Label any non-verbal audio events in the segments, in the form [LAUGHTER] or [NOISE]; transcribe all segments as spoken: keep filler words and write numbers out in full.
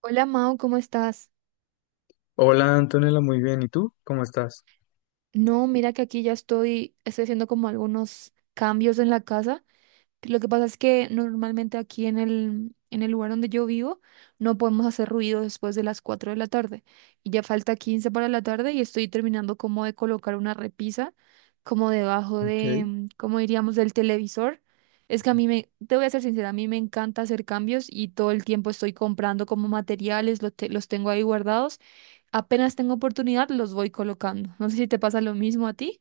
Hola Mau, ¿cómo estás? Hola Antonella, muy bien. ¿Y tú? ¿Cómo estás? No, mira que aquí ya estoy, estoy haciendo como algunos cambios en la casa. Lo que pasa es que normalmente aquí en el, en el lugar donde yo vivo no podemos hacer ruido después de las cuatro de la tarde. Y ya falta quince para la tarde y estoy terminando como de colocar una repisa como debajo Ok. de, mm, ¿cómo diríamos?, del televisor. Es que a mí me, te voy a ser sincera, a mí me encanta hacer cambios y todo el tiempo estoy comprando como materiales, los, te- los tengo ahí guardados. Apenas tengo oportunidad, los voy colocando. No sé si te pasa lo mismo a ti.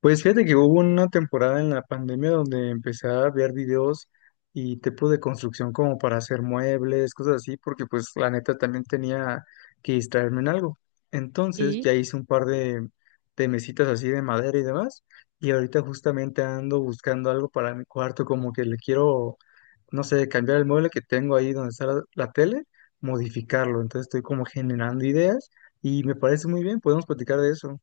Pues fíjate que hubo una temporada en la pandemia donde empecé a ver videos y tipo de construcción como para hacer muebles, cosas así, porque pues la neta también tenía que distraerme en algo. Entonces ya Sí. hice un par de, de mesitas así de madera y demás. Y ahorita justamente ando buscando algo para mi cuarto, como que le quiero no sé, cambiar el mueble que tengo ahí donde está la, la tele, modificarlo. Entonces estoy como generando ideas y me parece muy bien, podemos platicar de eso.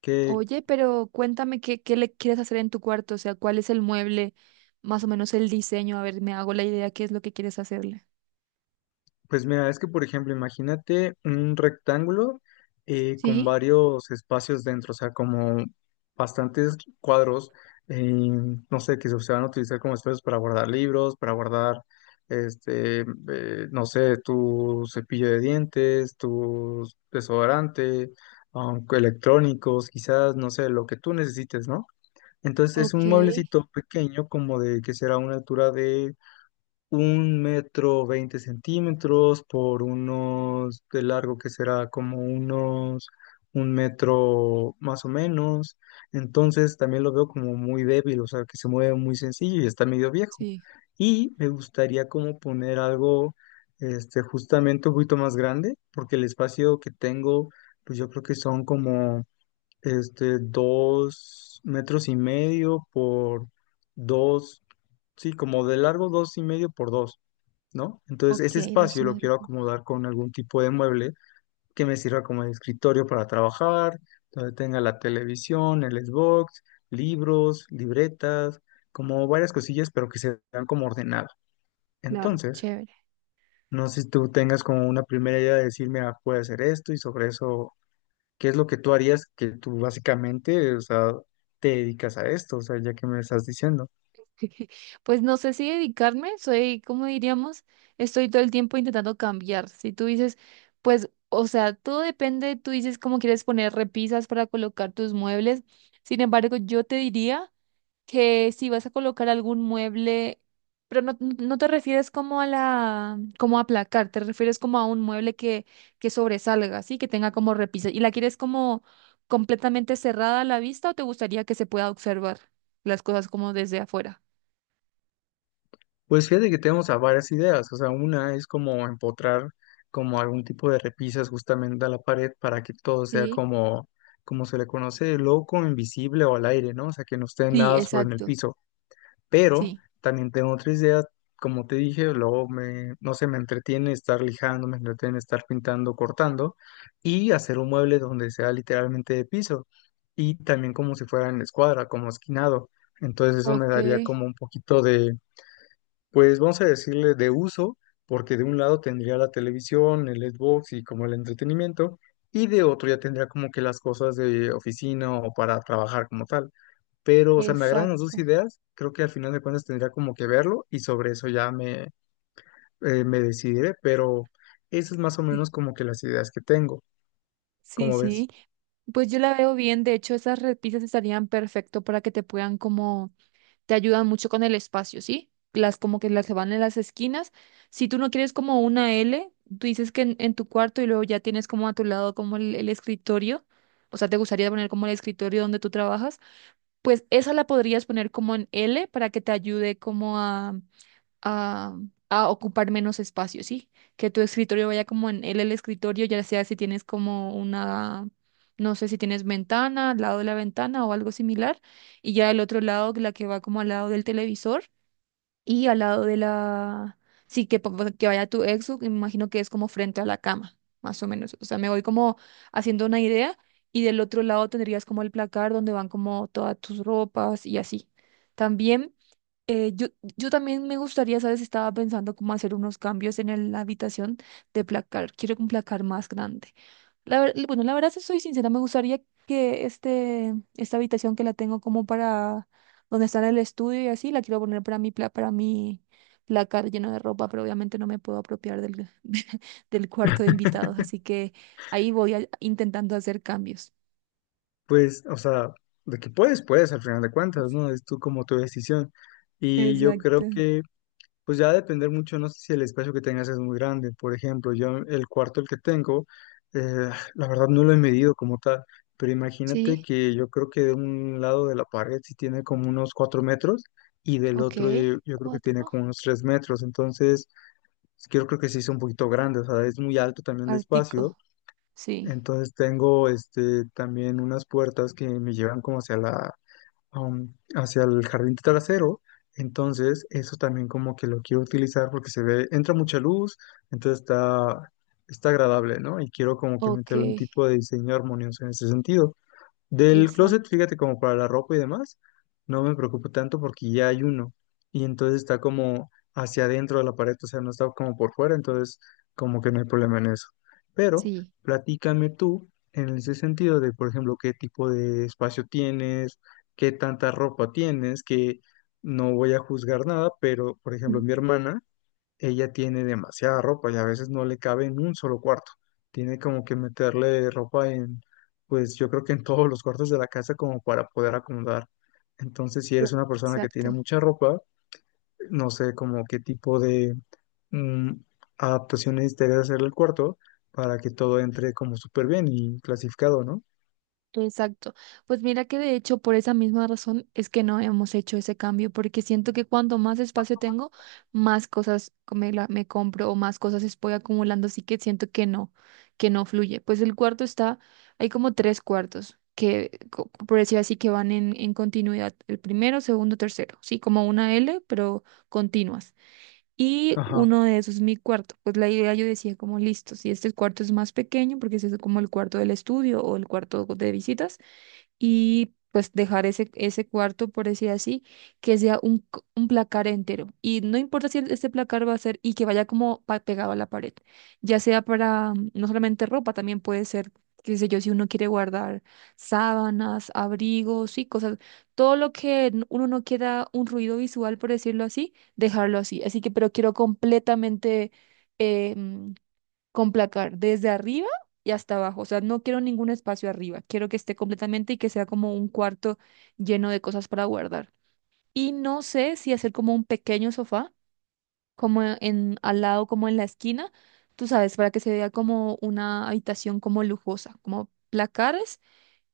¿Qué, Oye, pero cuéntame qué, qué le quieres hacer en tu cuarto, o sea, cuál es el mueble, más o menos el diseño, a ver, me hago la idea qué es lo que quieres hacerle. pues mira, es que por ejemplo, imagínate un rectángulo eh, con Sí, varios espacios dentro, o sea, como bastantes cuadros, eh, no sé, que se van a utilizar como espacios para guardar libros, para guardar, este, eh, no sé, tu cepillo de dientes, tu desodorante, um, electrónicos, quizás, no sé, lo que tú necesites, ¿no? Entonces es ok. un mueblecito pequeño, como de que será una altura de un metro veinte centímetros por unos de largo que será como unos un metro más o menos. Entonces también lo veo como muy débil, o sea, que se mueve muy sencillo y está medio viejo. Sí, Y me gustaría como poner algo este, justamente un poquito más grande, porque el espacio que tengo, pues yo creo que son como este, dos metros y medio por dos, sí, como de largo dos y medio por dos. ¿No? Entonces, ok, ese dos y espacio lo medio. quiero acomodar con algún tipo de mueble que me sirva como de escritorio para trabajar, donde tenga la televisión, el Xbox, libros, libretas, como varias cosillas, pero que se vean como ordenado. Claro, Entonces, chévere. no sé si tú tengas como una primera idea de decirme, ah, puede hacer esto y sobre eso, ¿qué es lo que tú harías que tú básicamente, o sea, te dedicas a esto, o sea, ya que me estás diciendo? [LAUGHS] Pues no sé si dedicarme, soy, como diríamos, estoy todo el tiempo intentando cambiar. Si tú dices, pues, o sea, todo depende, tú dices cómo quieres poner repisas para colocar tus muebles. Sin embargo, yo te diría que si vas a colocar algún mueble, pero no, no no te refieres como a la, como a placar, te refieres como a un mueble que, que sobresalga, ¿sí? Que tenga como repisas. ¿Y la quieres como completamente cerrada a la vista o te gustaría que se pueda observar las cosas como desde afuera? Pues fíjate que tenemos a varias ideas, o sea, una es como empotrar como algún tipo de repisas justamente a la pared para que todo sea Sí, como, como se le conoce, loco, invisible o al aire, ¿no? O sea, que no esté sí, nada sobre en el exacto, piso. Pero sí. también tengo otra idea, como te dije, luego me, no sé, me entretiene estar lijando, me entretiene estar pintando, cortando y hacer un mueble donde sea literalmente de piso y también como si fuera en escuadra, como esquinado. Entonces eso me Ok, daría como un poquito pues vamos a decirle de uso, porque de un lado tendría la televisión, el Xbox y como el entretenimiento, y de otro ya tendría como que las cosas de oficina o para trabajar como tal. Pero, o sea, me agradan las dos exacto. ideas, creo que al final de cuentas tendría como que verlo y sobre eso ya me, eh, me decidiré, pero esas es más o Sí, menos como que las ideas que tengo, sí, como ves? sí. Pues yo la veo bien, de hecho esas repisas estarían perfecto para que te puedan como, te ayudan mucho con el espacio, ¿sí? Las como que las que van en las esquinas. Si tú no quieres como una L, tú dices que en, en tu cuarto y luego ya tienes como a tu lado como el, el escritorio, o sea, te gustaría poner como el escritorio donde tú trabajas, pues esa la podrías poner como en L para que te ayude como a a, a ocupar menos espacio, ¿sí? Que tu escritorio vaya como en él el escritorio, ya sea si tienes como una, no sé si tienes ventana, al lado de la ventana o algo similar, y ya el otro lado, la que va como al lado del televisor y al lado de la, sí, que, pa- que vaya tu exo, me imagino que es como frente a la cama, más o menos. O sea, me voy como haciendo una idea. Y del otro lado tendrías como el placar donde van como todas tus ropas y así. También eh, yo, yo también me gustaría, ¿sabes? Estaba pensando cómo hacer unos cambios en el- la habitación de placar. Quiero un placar más grande. La, ver- bueno, la verdad, si soy sincera, me gustaría que este, esta habitación que la tengo como para donde está el estudio y así, la quiero poner para mi, pla- para mi placar lleno de ropa, pero obviamente no me puedo apropiar del, [LAUGHS] del cuarto de invitados. Así que ahí voy a- intentando hacer cambios. Pues, o sea, de que puedes, puedes al final de cuentas, ¿no? Es tú como tu decisión. Y yo creo Exacto. que... Pues ya va a depender mucho, no sé si el espacio que tengas es muy grande. Por ejemplo, yo el cuarto el que tengo, eh, la verdad no lo he medido como tal, pero imagínate Sí, que yo creo que de un lado de la pared sí tiene como unos cuatro metros y del ok. otro yo, yo creo que tiene Cuatro. como unos tres metros. Entonces, yo creo que sí es un poquito grande, o sea, es muy alto también de espacio. Artico, sí. Entonces tengo este, también unas puertas que me llevan como hacia la, um, hacia el jardín trasero. Entonces, eso también como que lo quiero utilizar porque se ve, entra mucha luz, entonces está, está agradable, ¿no? Y quiero como que Ok, meterle un tipo de diseño armonioso en ese sentido. Del closet, exacto, fíjate, como para la ropa y demás, no me preocupo tanto porque ya hay uno. Y entonces está como hacia adentro de la pared, o sea, no está como por fuera, entonces como que no hay problema en eso. Pero sí. platícame tú en ese sentido de, por ejemplo, qué tipo de espacio tienes, qué tanta ropa tienes, que no voy a juzgar nada, pero, por Mm. ejemplo, mi hermana ella tiene demasiada ropa y a veces no le cabe en un solo cuarto. Tiene como que meterle ropa en, pues yo creo que en todos los cuartos de la casa como para poder acomodar. Entonces, si eres una persona que tiene Exacto, mucha ropa, no sé como qué tipo de mm, adaptaciones te debe hacer el cuarto para que todo entre como súper bien y clasificado, ¿no? exacto. Pues mira que de hecho por esa misma razón es que no hemos hecho ese cambio, porque siento que cuanto más espacio tengo, más cosas me, la- me compro o más cosas estoy acumulando, así que siento que no, que no fluye. Pues el cuarto está, hay como tres cuartos que, co- por decir así, que van en, en continuidad, el primero, segundo, tercero, sí, como una L, pero continuas. Y Ajá. uno de esos es mi cuarto. Pues la idea yo decía como listo, si este cuarto es más pequeño, porque ese es como el cuarto del estudio o el cuarto de visitas, y pues dejar ese, ese cuarto, por decir así, que sea un, c- un placar entero. Y no importa si este placar va a ser y que vaya como pa- pegado a la pared, ya sea para mm, no solamente ropa, también puede ser, qué sé yo, si uno quiere guardar sábanas, abrigos y cosas, todo lo que n- uno no quiera un ruido visual, por decirlo así, dejarlo así. Así que, pero quiero completamente... em, con placar desde arriba y hasta abajo. O sea, no quiero ningún espacio arriba. Quiero que esté completamente y que sea como un cuarto lleno de cosas para guardar. Y no sé si hacer como un pequeño sofá, como en al lado, como en la esquina, tú sabes, para que se vea como una habitación como lujosa, como placares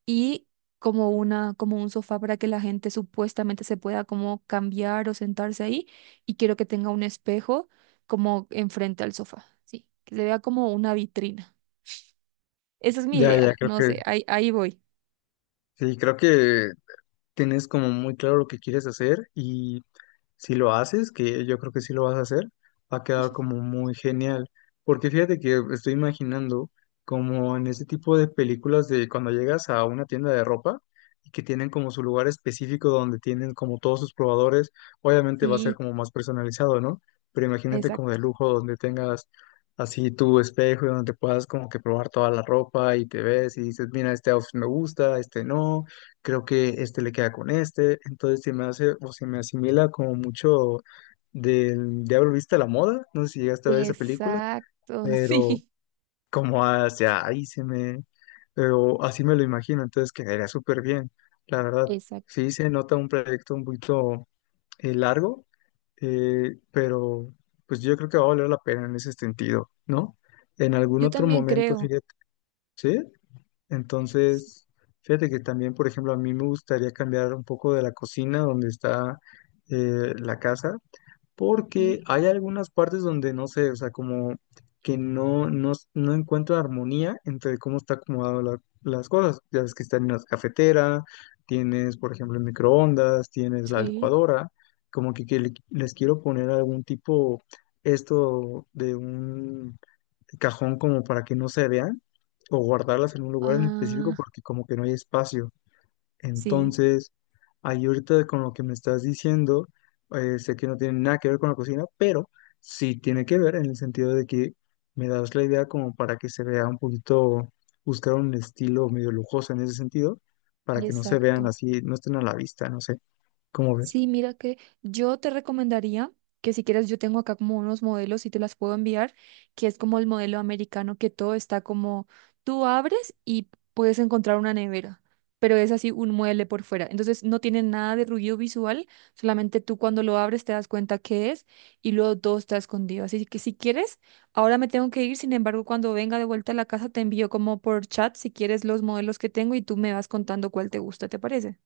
y como una, como un sofá para que la gente supuestamente se pueda como cambiar o sentarse ahí. Y quiero que tenga un espejo como enfrente al sofá, sí, que se vea como una vitrina. Esa es mi Ya, ya, idea, creo no que, sé, ahí, ahí voy. sí, creo que tienes como muy claro lo que quieres hacer y si lo haces, que yo creo que sí lo vas a hacer, va a quedar como muy genial. Porque fíjate que estoy imaginando como en ese tipo de películas de cuando llegas a una tienda de ropa y que tienen como su lugar específico donde tienen como todos sus probadores, obviamente va a ser Sí, como más personalizado, ¿no? Pero imagínate como de exacto. lujo donde tengas así tu espejo y donde puedas como que probar toda la ropa y te ves y dices, mira, este outfit me gusta, este no creo que este le queda con este, entonces se me hace o se me asimila como mucho del Diablo Viste a la Moda, no sé si llegaste a ver esa película, Exacto, [LAUGHS] pero sí, como hacia ahí se me, pero así me lo imagino, entonces quedaría súper bien, la verdad, exacto. sí se nota un proyecto un poquito eh, largo, eh, pero pues yo creo que va a valer la pena en ese sentido, ¿no? En algún Yo otro también momento, creo. fíjate, ¿sí? Sí, Entonces, fíjate que también, por ejemplo, a mí me gustaría cambiar un poco de la cocina donde está eh, la casa, porque ok, hay algunas partes donde no sé, o sea, como que no, no, no encuentro armonía entre cómo está acomodado la- las cosas. Ya ves que está en una cafetera, tienes, por ejemplo, el microondas, tienes la sí, licuadora, como que, que le- les quiero poner algún tipo esto de un cajón como para que no se vean o guardarlas en un lugar en ah, específico porque como que no hay espacio. sí, Entonces, ahí ahorita con lo que me estás diciendo, eh, sé que no tiene nada que ver con la cocina, pero sí tiene que ver en el sentido de que me das la idea como para que se vea un poquito, buscar un estilo medio lujoso en ese sentido, para que no se vean exacto. así, no estén a la vista, no sé, ¿cómo ves? Sí, mira que yo te recomendaría que si quieres, yo tengo acá como unos modelos y te las puedo enviar, que es como el modelo americano, que todo está como tú abres y puedes encontrar una nevera, pero es así un mueble por fuera. Entonces no tiene nada de ruido visual, solamente tú cuando lo abres te das cuenta qué es y luego todo está escondido. Así que si quieres, ahora me tengo que ir, sin embargo, cuando venga de vuelta a la casa te envío como por chat si quieres los modelos que tengo y tú me vas contando cuál te gusta, ¿te parece?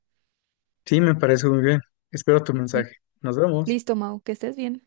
Sí, me parece muy bien. Espero tu Li- mensaje. Nos vemos. Listo, Mau, que estés bien.